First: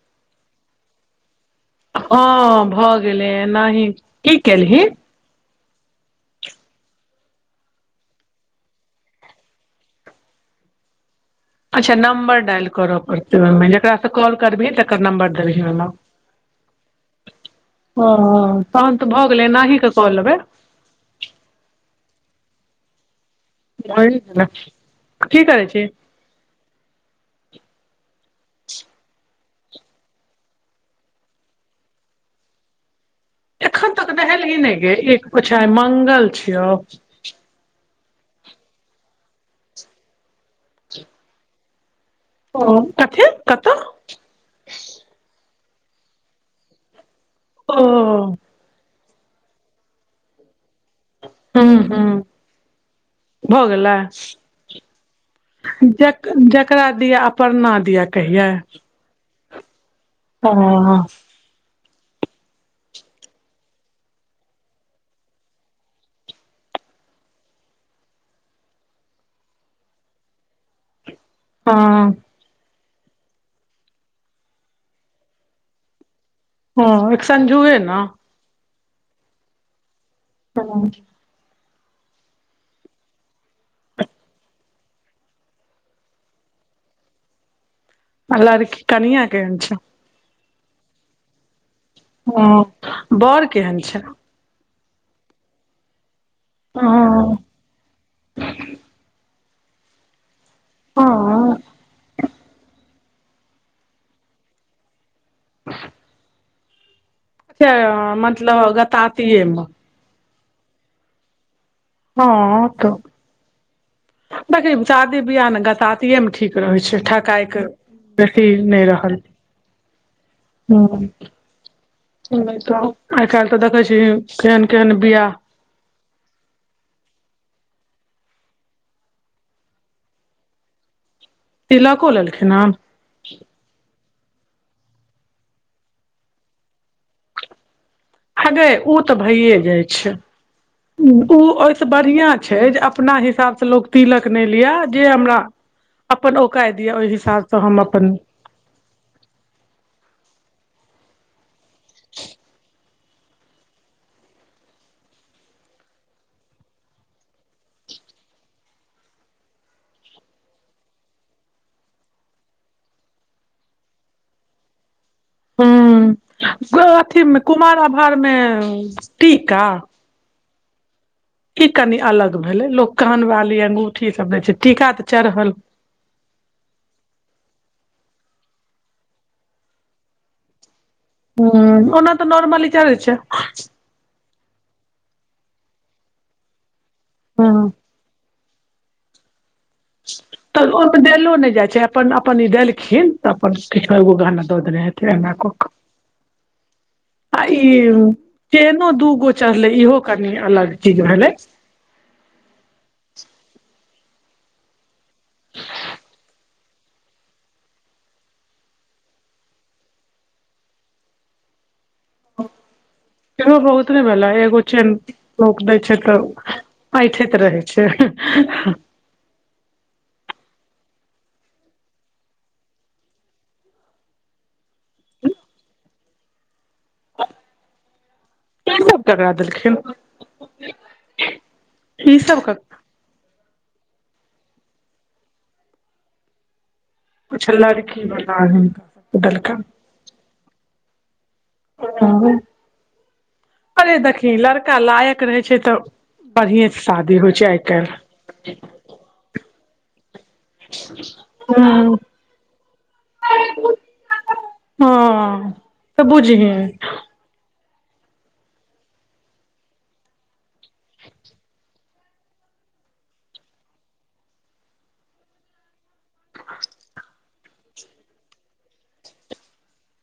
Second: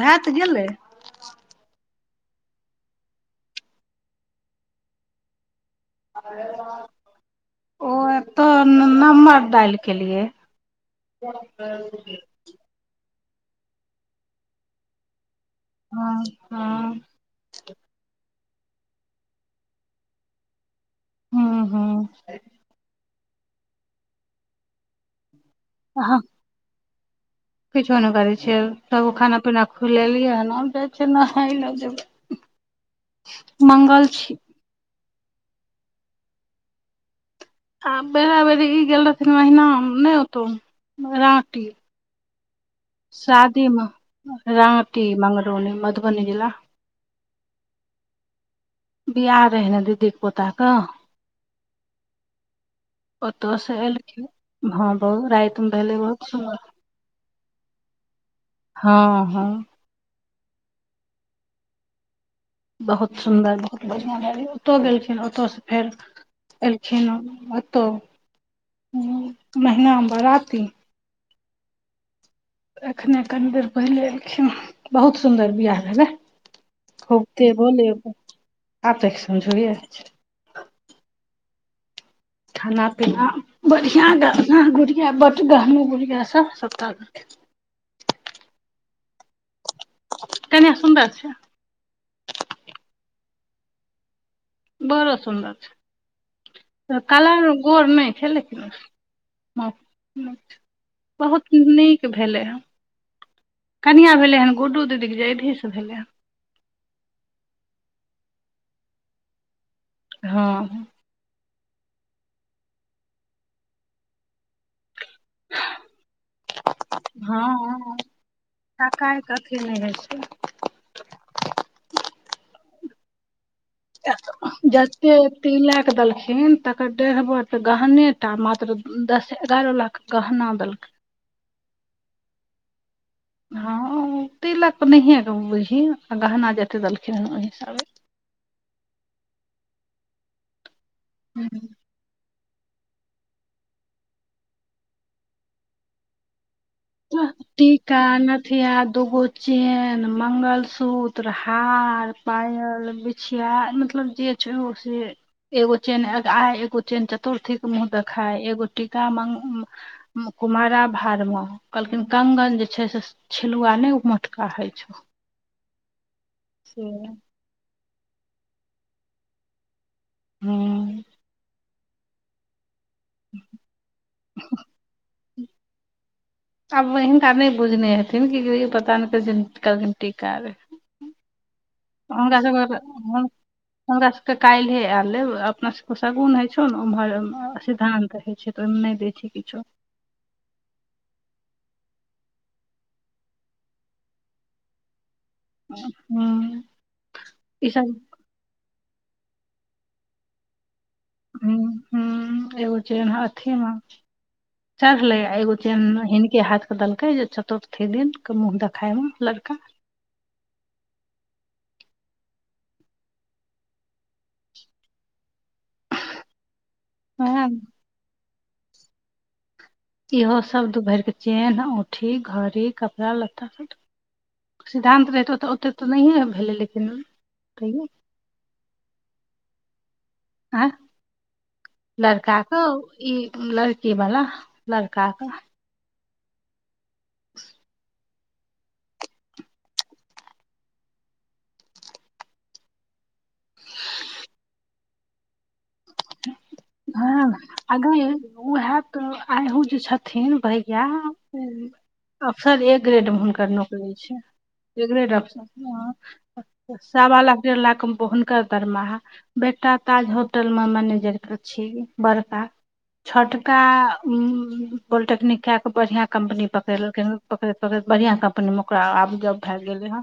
भात गेलै अँ भ गेलै एनाही की केलही ओ एत नंम्बर डायल केलियए अच्छा नंबर डायल करऽ पड़ते ओहिमे जेकास से कॉल करबिही तकर नंबर वि हँ हँ [inaudible] ओ तहन तऽ भऽ गेलै एनाहि कऽ कह लेबै हँ हँ [unintelligible] की करै छी अहाँ किछो नहि करै छियै तब खाना पीना खुलेलियै हेना जाइ छियै नहाइ ला जेबै ह [inaudible] एखन तक नहेली ही नहि गे एक ओछाइ मंगल छियौ आ बेरा बेरी ई गेल रहथिन महिना नहि ओतौ राँटी ऊँ कथे। शादीमे राटी मंगरौनी मधुबनी जिला। ओ बियाह रहै नऽ दीदीे पोता कऽ आहाँ ओतऽ भ से गेलै एलखिन हँ बहुत राति मे भेलै बहुत जक सुन्दर जकरा दिआ परना दिया कहिया आहाँ अह बहुत सुन्दर बढ़िआँ भेलै ओतह गेलखिन ओतसँ फेर एलखिन ओतहु महनाम बराती अ एखने कनि देर पहिले एलखिन बहुत सुन्दर बियाह भेलै। हँ एक खूब ते संजुए ने बोलेब आब तेक समझबिए ह [unintelligible] खाना-पीना बढ़िया गाना गुड़िया ब गहनो गुड़िया सभ सबटा [unintelligible] आ लड़की कनिया केहन छै कन्या सुंदर छै ह बोड़ केहन छै बड़ो सुन्दर छै त हँ कलर गोर नहि छै लेकिन टिक ह ह बहुत हँ नहि के [unintelligible] भेलै कनिया भेलै हन गुड्डू दीदी के जेधी स भेलै हन छै मतलब गतातिए म धा हँ त देखी शादी बियाह मे गतातिये मे ठीक रहै छै ठकाायके बेसी नहि रहल के ल छै [inaudible] हू आइ काल्हि तऽ देखै छी केहन केहन बियाह तिनलाख देलखिन तकर डेहर त गहनेटा मात्र दस एगारह लाख गहना देलखिन तिलको लेलखिन हँ हँ तिलक नहिए बुझही आ गहना जतेक देलखिन हन ओहि हिसाबे हेगय ओ त भइए जाइ छै ओ ओ बढ़िआँ छै जे अपना हिसाबसँ लोक तिलक नहि लिया जे हमरा अपन ओऔकाय दिअ ओहि हिसाबसँ हम अपन बिछिया दूगो चेन मंगलसूत्र हार पायल छिया मतलब जे छै ओ से एगो चेन एगाय एगो चेन चतुर्थी के मुह देखाय एगो टीका मंग कुमारा भार मऽ कहलखिन कंगन जे छै से छिलुआ नहि उमोटका होइ छौ हूँ से अथीमे कुमार आभार मऽ टीका हँ ई कनि अलग भेले लोग कान बाली अंगूठी सब दे छै टीका तऽ चढ़ल आब हिनका नहि बुझने हेथिन क पता नहि क कहलखिन टीका रे ह ओना तऽ नॉर्मली चलै छै हमर सभके काल्हिे आयल लेब अपना सभके शगुन होइ छौ ने ओम्हर हूँ सिद्धान्त होइ छै त ओमय नहि दे छि किछो [inaudible] तऽ ओमे देलो नहि जाइ छै अपन अपन ई देलखिन तऽ अपन कि एगो गहाना दऽ देने हेथिे एना को आ ई केहनो दूगो चढ़ले इहो कनी अलग चीज भेलै ह ह ए छै हथीमे चढ़ले आ एगो चेन हिनके हाथ के देलकै जे चतुर्थी दनक के मुह देखााय मे लड़का बहुत नहि भेला एगो छै रप दै छै तऽ ऐठैत वएह रहै छै इहो सब दुपर के चेन्नह औठी घड़ी कपड़ा लत्ता सिद्धानं्त रहितौ तऽ ओतेक तऽ नहिए भेलै लेकिन तहियो केशव करवा देलखिन आँ ई सब लड़का क ई लड़की बला लड़काक अच्छा लड़की बला हुनका देलखन अरे देखी लड़का लायक रहै छै तऽ बढ़ए हँ आगे उह त आू जे छथिन भैया हँ अफसर एक ग्रेड मे हुनकर नौकरी छै ड्न हँ तऽ बुझही सवा लाख डेढ़ लाख मे हुनकर दरमाहा बेटा ताज होटल में मैनेजर छै बड़का छोटका उ पॉलटेक्निक क के बढ़िया कम्पनी पकड़लखिन पकड़ैत पकड़ैत बढ़िआँ कम्पनीमे ओकरा आब जॉब भए गेलै हँ ले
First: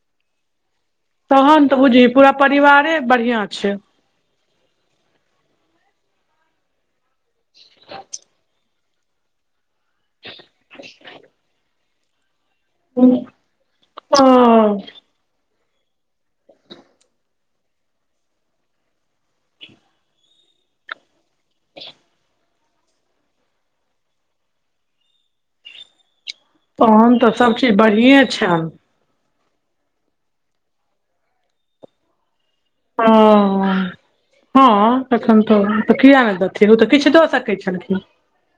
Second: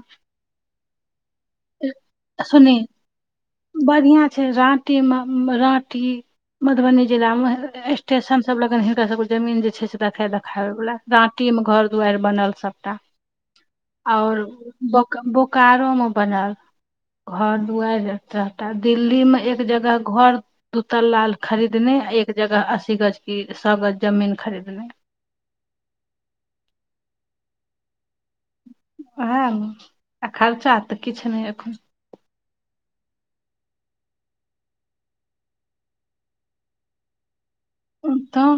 तहन तऽ बुझिय पूरा सुनी परिवारे बढ़ियां छै बढ़िया राँटी मे राँटी मधुबनी जिला मे स्टेशन सब लगन हिनक सब जमीन जे छै से देखे देखाबे वालला राँटी में घर दुआार बनल सब ओ आओर तहन बोकारोमे बनल घर दुआरि दिल्ली में एक जगह घर दूतला खरीदने एक जगह अस्सी गज की सौ गज जमीन खरीदने तहन तऽ सब चीज बढ़िए छनि उएह ने आ खर्चा तऽ किछु नहि एखन ह हँ तखन तऽ तऽ किया ने देथिन ओ तऽ किछु दऽ सकैत छलखिन तऽ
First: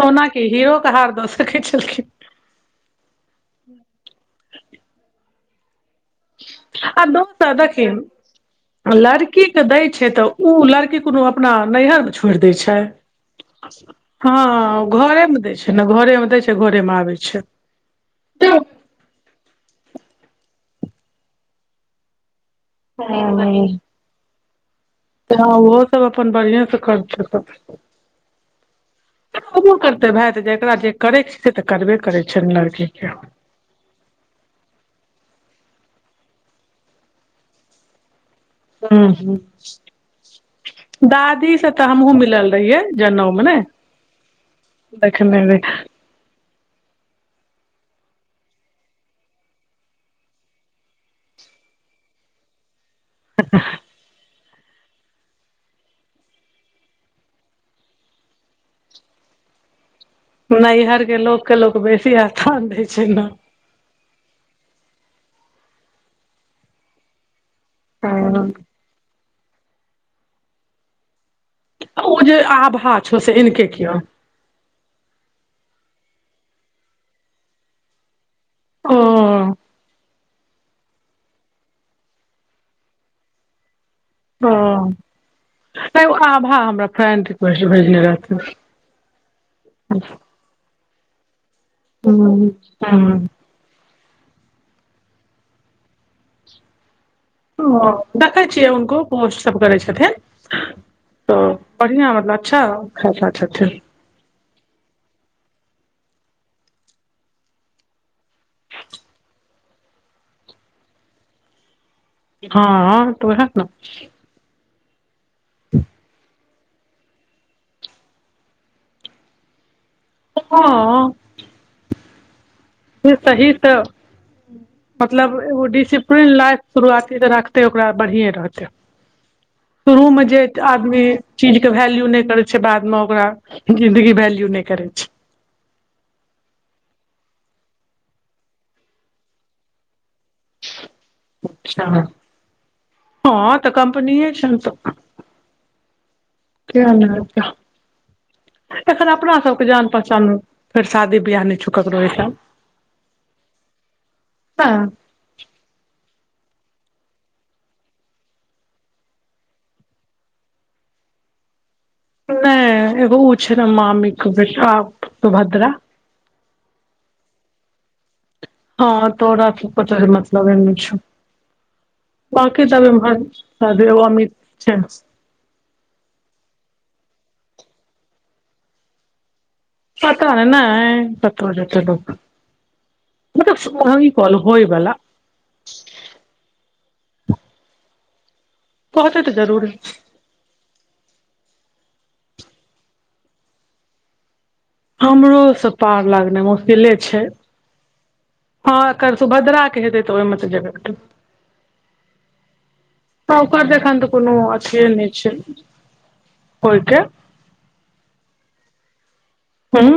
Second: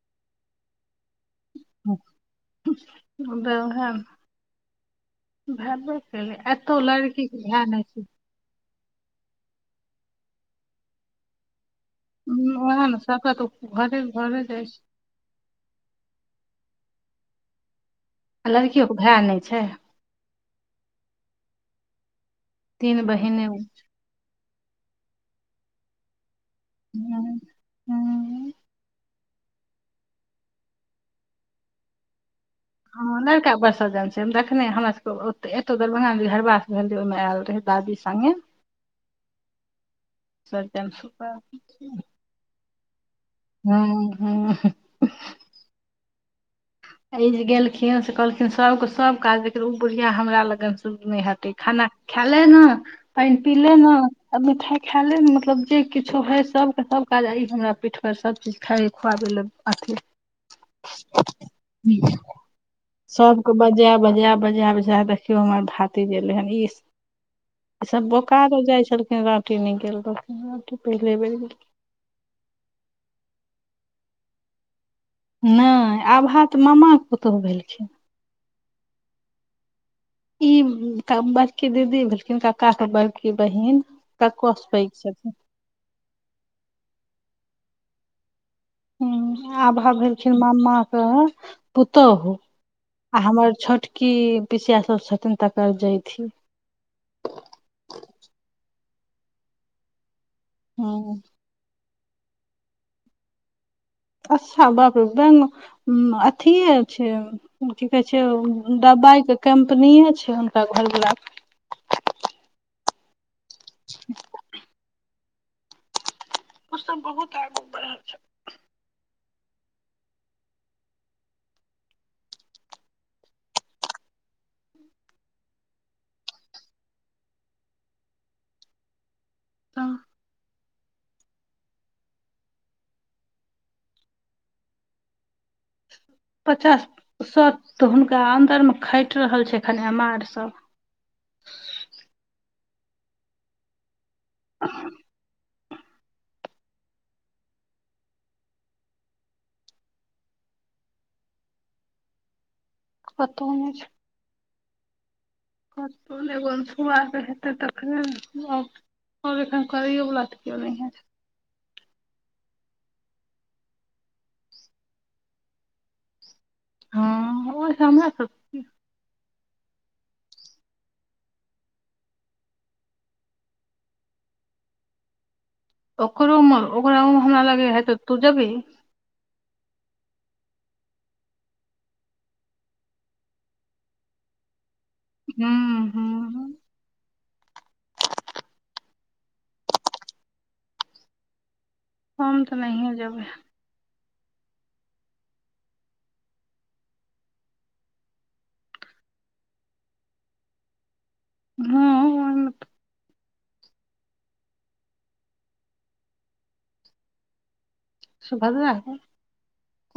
सोना के हीरोके हार दऽ सके छलखिन बै ओहेमे भेबै कयले एतौ आ लड़कीके दोसर भाए नै देखिन छै लड़की के दै छै तऽ ओ लड़की कोनो अपना नहियर छोड़ दै ह छै ओएह ने सबके तऽ घरे घरे जाइ छै हँ घरे मे दै छै ने घरे मे दै छै घरे मे आबै छै आ हँ लड़कियो के भाय नहि छै तीन बहिने तऽ ओहो सब अपन बढ़िएं सऽ करतै हम्म, हम्म, तऽ बो करतै भाय तऽ जकरा जे करै छ से तऽ करबे करै छै ने लड़क ह लड़का पसंद आब छै से देखखने हमरा सभके ओ एतौ दरभंगा जे खरबास भेलै ओहिमे आयल रहै दादी सनगे ह ह सज्जन सुपा दादी से तऽ हमहुँ मिलल रहिये जनउ मने हँ हँ देखनेै एहि जे गेलखिन से कहलखिन सभके सभ काज देखिन ओ बुधिया हमरा लगन श नहि हेतै खाना खाले ना पइन पि ले ना आ मिठाइ खाय ले ने मतलब जे किछो हय सबके सब काज आइ हमरा पीठ पर सब चीज खाइ खुआबे ल अथी न हिइहर के लोक के लोक बेसी स्थान दै छै ने बजाय बजाय बजा बजाय देखियौ हमर भातिज एले हन ई ई सब हँ बोकारो जाय छलखिन रोटी निकल रहखिन रोटी पहिले बेर गेलिन ओ जे आभा छ हो से इनके क्यो नहि आभा के मामाके पुतोहु भेलखिन ओ ई बड़की दीदी भेलखिन कक्का के बड़की बहिन कक्कोसँ पैघ छथिन ओ आभा हमरा फ्रेंड रिकेस्ट भेजने रहथि ह आभा भेलखिन मामाे पुतोहु आ ह हमर छोटकी बिछिया सब छथिन तकर जेधि ह देखै छियै हुनको पोस्ट सब करै छथिन हु तऽ बढ़िआँ मतलब अच्छा खाससा छथिन अच्छा बाप रे बैंग अथिये छै की कहै छै दबबाइ के कम्पने छै हुनका घरवला हँ तऽ ओहे नऽ [inaudible] ओ सब बहुत आगू बढ़ल छै हँ [unintelligible] मतलब एगो डिसिप्लीन लाइफ शुरुआती जे रखते ओकरा बढ़िये रहते तऽ शुरूमे जे आदमी चीज के वैल्यू नहि करै छै बादमे ओकरा जिंन्दगी वैल्यू नहि करै छै पचास सए तऽ हुनका अन्दर मे खटि रहल छै एखन एम् आर सब हँ तऽ कम्पनी छै ने तऽ [unintelligible] एखन अपना सबके जान पहचान फेर शादी बिियाह नहि छुकल रहठाम पतो नहि छै हँ कतहु सुुआके हेतै तखने ओर ऐखैन करैयो वाला ल त कैयोने नहि एगो उ छै ने मामी के बेटा भद्रा हँ ओय सऽ हमरा सब हँ तो पत मतलब एमे छ बांकी तब अमहर शयद एगो अमीत छै ओकरो उमर ओकरा उ हमरा लगै हइ तऽ तू जबही पता नहि कतय जेत्ते लोक मतलब हम ई कहलू होयबला हू हू बहुते तऽ जरूरी हम त नहिये जेबे हमरो से पार लगनाइ मुश्किले छै हँ एकर सुभद्राक के हेतै तऽ ओहिमे तऽ जेबे करबाई हँ त ओकार देख त कोनो अथि नि छै कोइके सुभद्रा हेतय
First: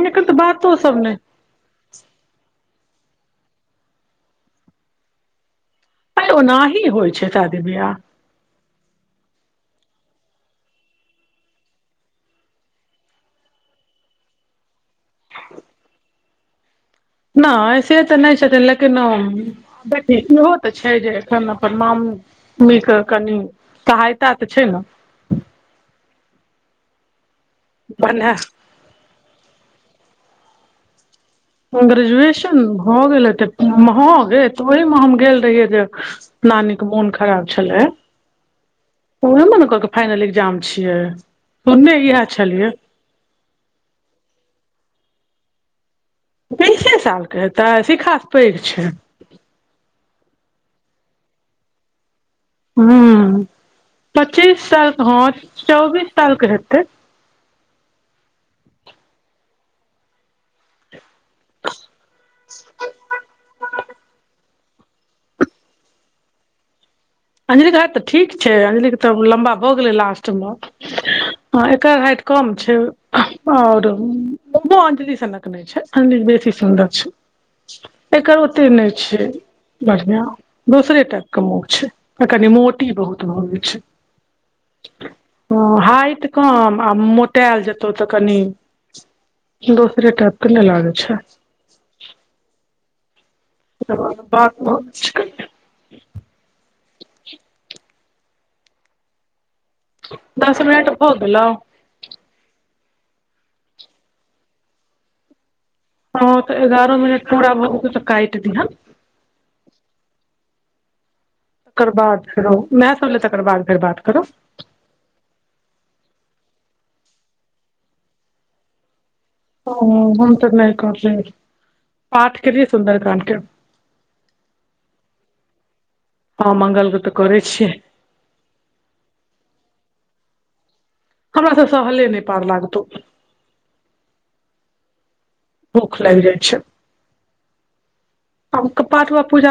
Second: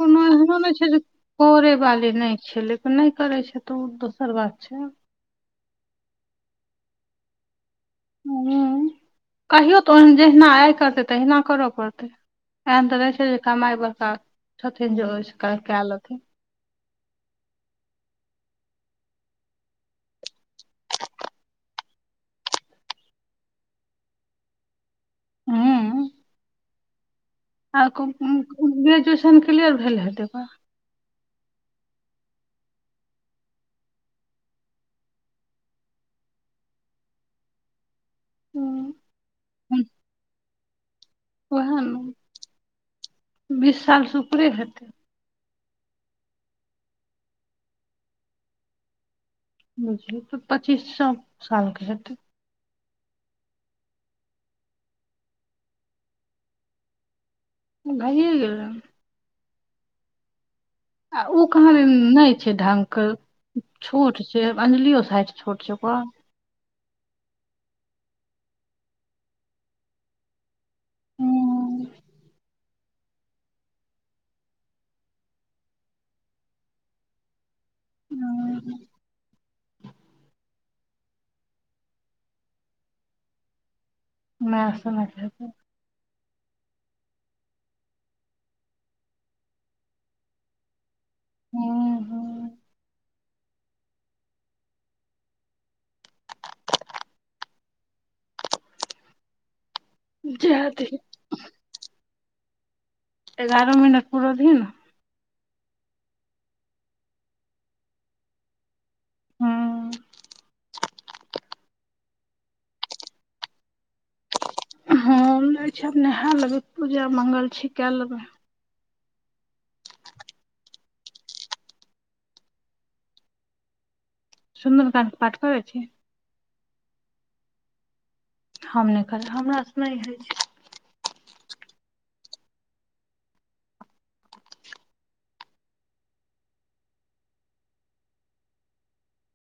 कोनो तऽ एहनो नहि बातो छै सब कोे वाली नहि छै लेकिन नहि करै छै तऽ ओ दोसर बात छै ओनाही होइ छै शादी बियाह ह कहियौ तऽ ओ जहिना आइ करतै तहिना करय पड़तै एहन तऽ रहै छै जे कमाइ बड़का छथिन जे ओहिसँ कए लेथिन न से तऽ नहि छथिन लेकिन हम देख इहो तऽ छै जे एखन अपन माम मम्मी के कनि सहायता तऽ छै ने हँ आ भने ग्रेजुएशन क्लियर भेल हेत ग्रेजुएशन हो गेलै तऽ हो ग तऽ ओहिमे हम गेल रहियै जे नानी क मोन खराब छलै ओहमे ने कहके फाइनल एकग्जाम छियै उएह सुनने ने इएह छलियै बीस सालसँ उपरे हेतै तीसे सालके हेतै सिखासँ पैघ छै बुझलिय त पच्चीस स सालके छथित ह पच्चीस सालके हँ चौबीस सालके हेतै भाइये गेले आ ओ कहाँ नहि छै ढंग कऽ छोट छै अंजलियो सऽ हाइट छोट सेबङ अंजलिके हाथ तऽ ठीक छै अंजलिके तऽ लम्बा भऽ गेलै लास्ट मे ह हूँ, एकर हाइट कम आओरो अंजलि सनक नहि छै अंजल बेसी सुन्दर छै एकर जाय ओते नहि छै बढ़िआँ दोसरे टाइपके मुह छै कनि मोटी बहुत भऽइ छै नहि सुन ह हाइट कम आ मोटायल जेतौ तऽ कनि दोसरे टाइप तऽ नहि लागै छै ह ह बात बहुत [unintelligible] दस मिनट दही हो गेलेल [unintelligible] एगारह मिनट पूरा दिही ने हँ त एगारह मिनट पूरा भ गेले त काट दीहन हँ तकर बाद फेरो माय सलै तकर बाद फेर बात करो हँ छै नहा लेबै पूजा मंगल छी कए लेबे ओ हम तऽ नहि कर पठ करियै सुन्दरकान के सुन्दरकांड पाठ करै छी हँ मंगल क त करै छियै हम नहि करब हमरा से नहि हइ छै हमरा सब सहले नहि पार लागतौ भूख लागि जाइ छै पाठ वा पूजा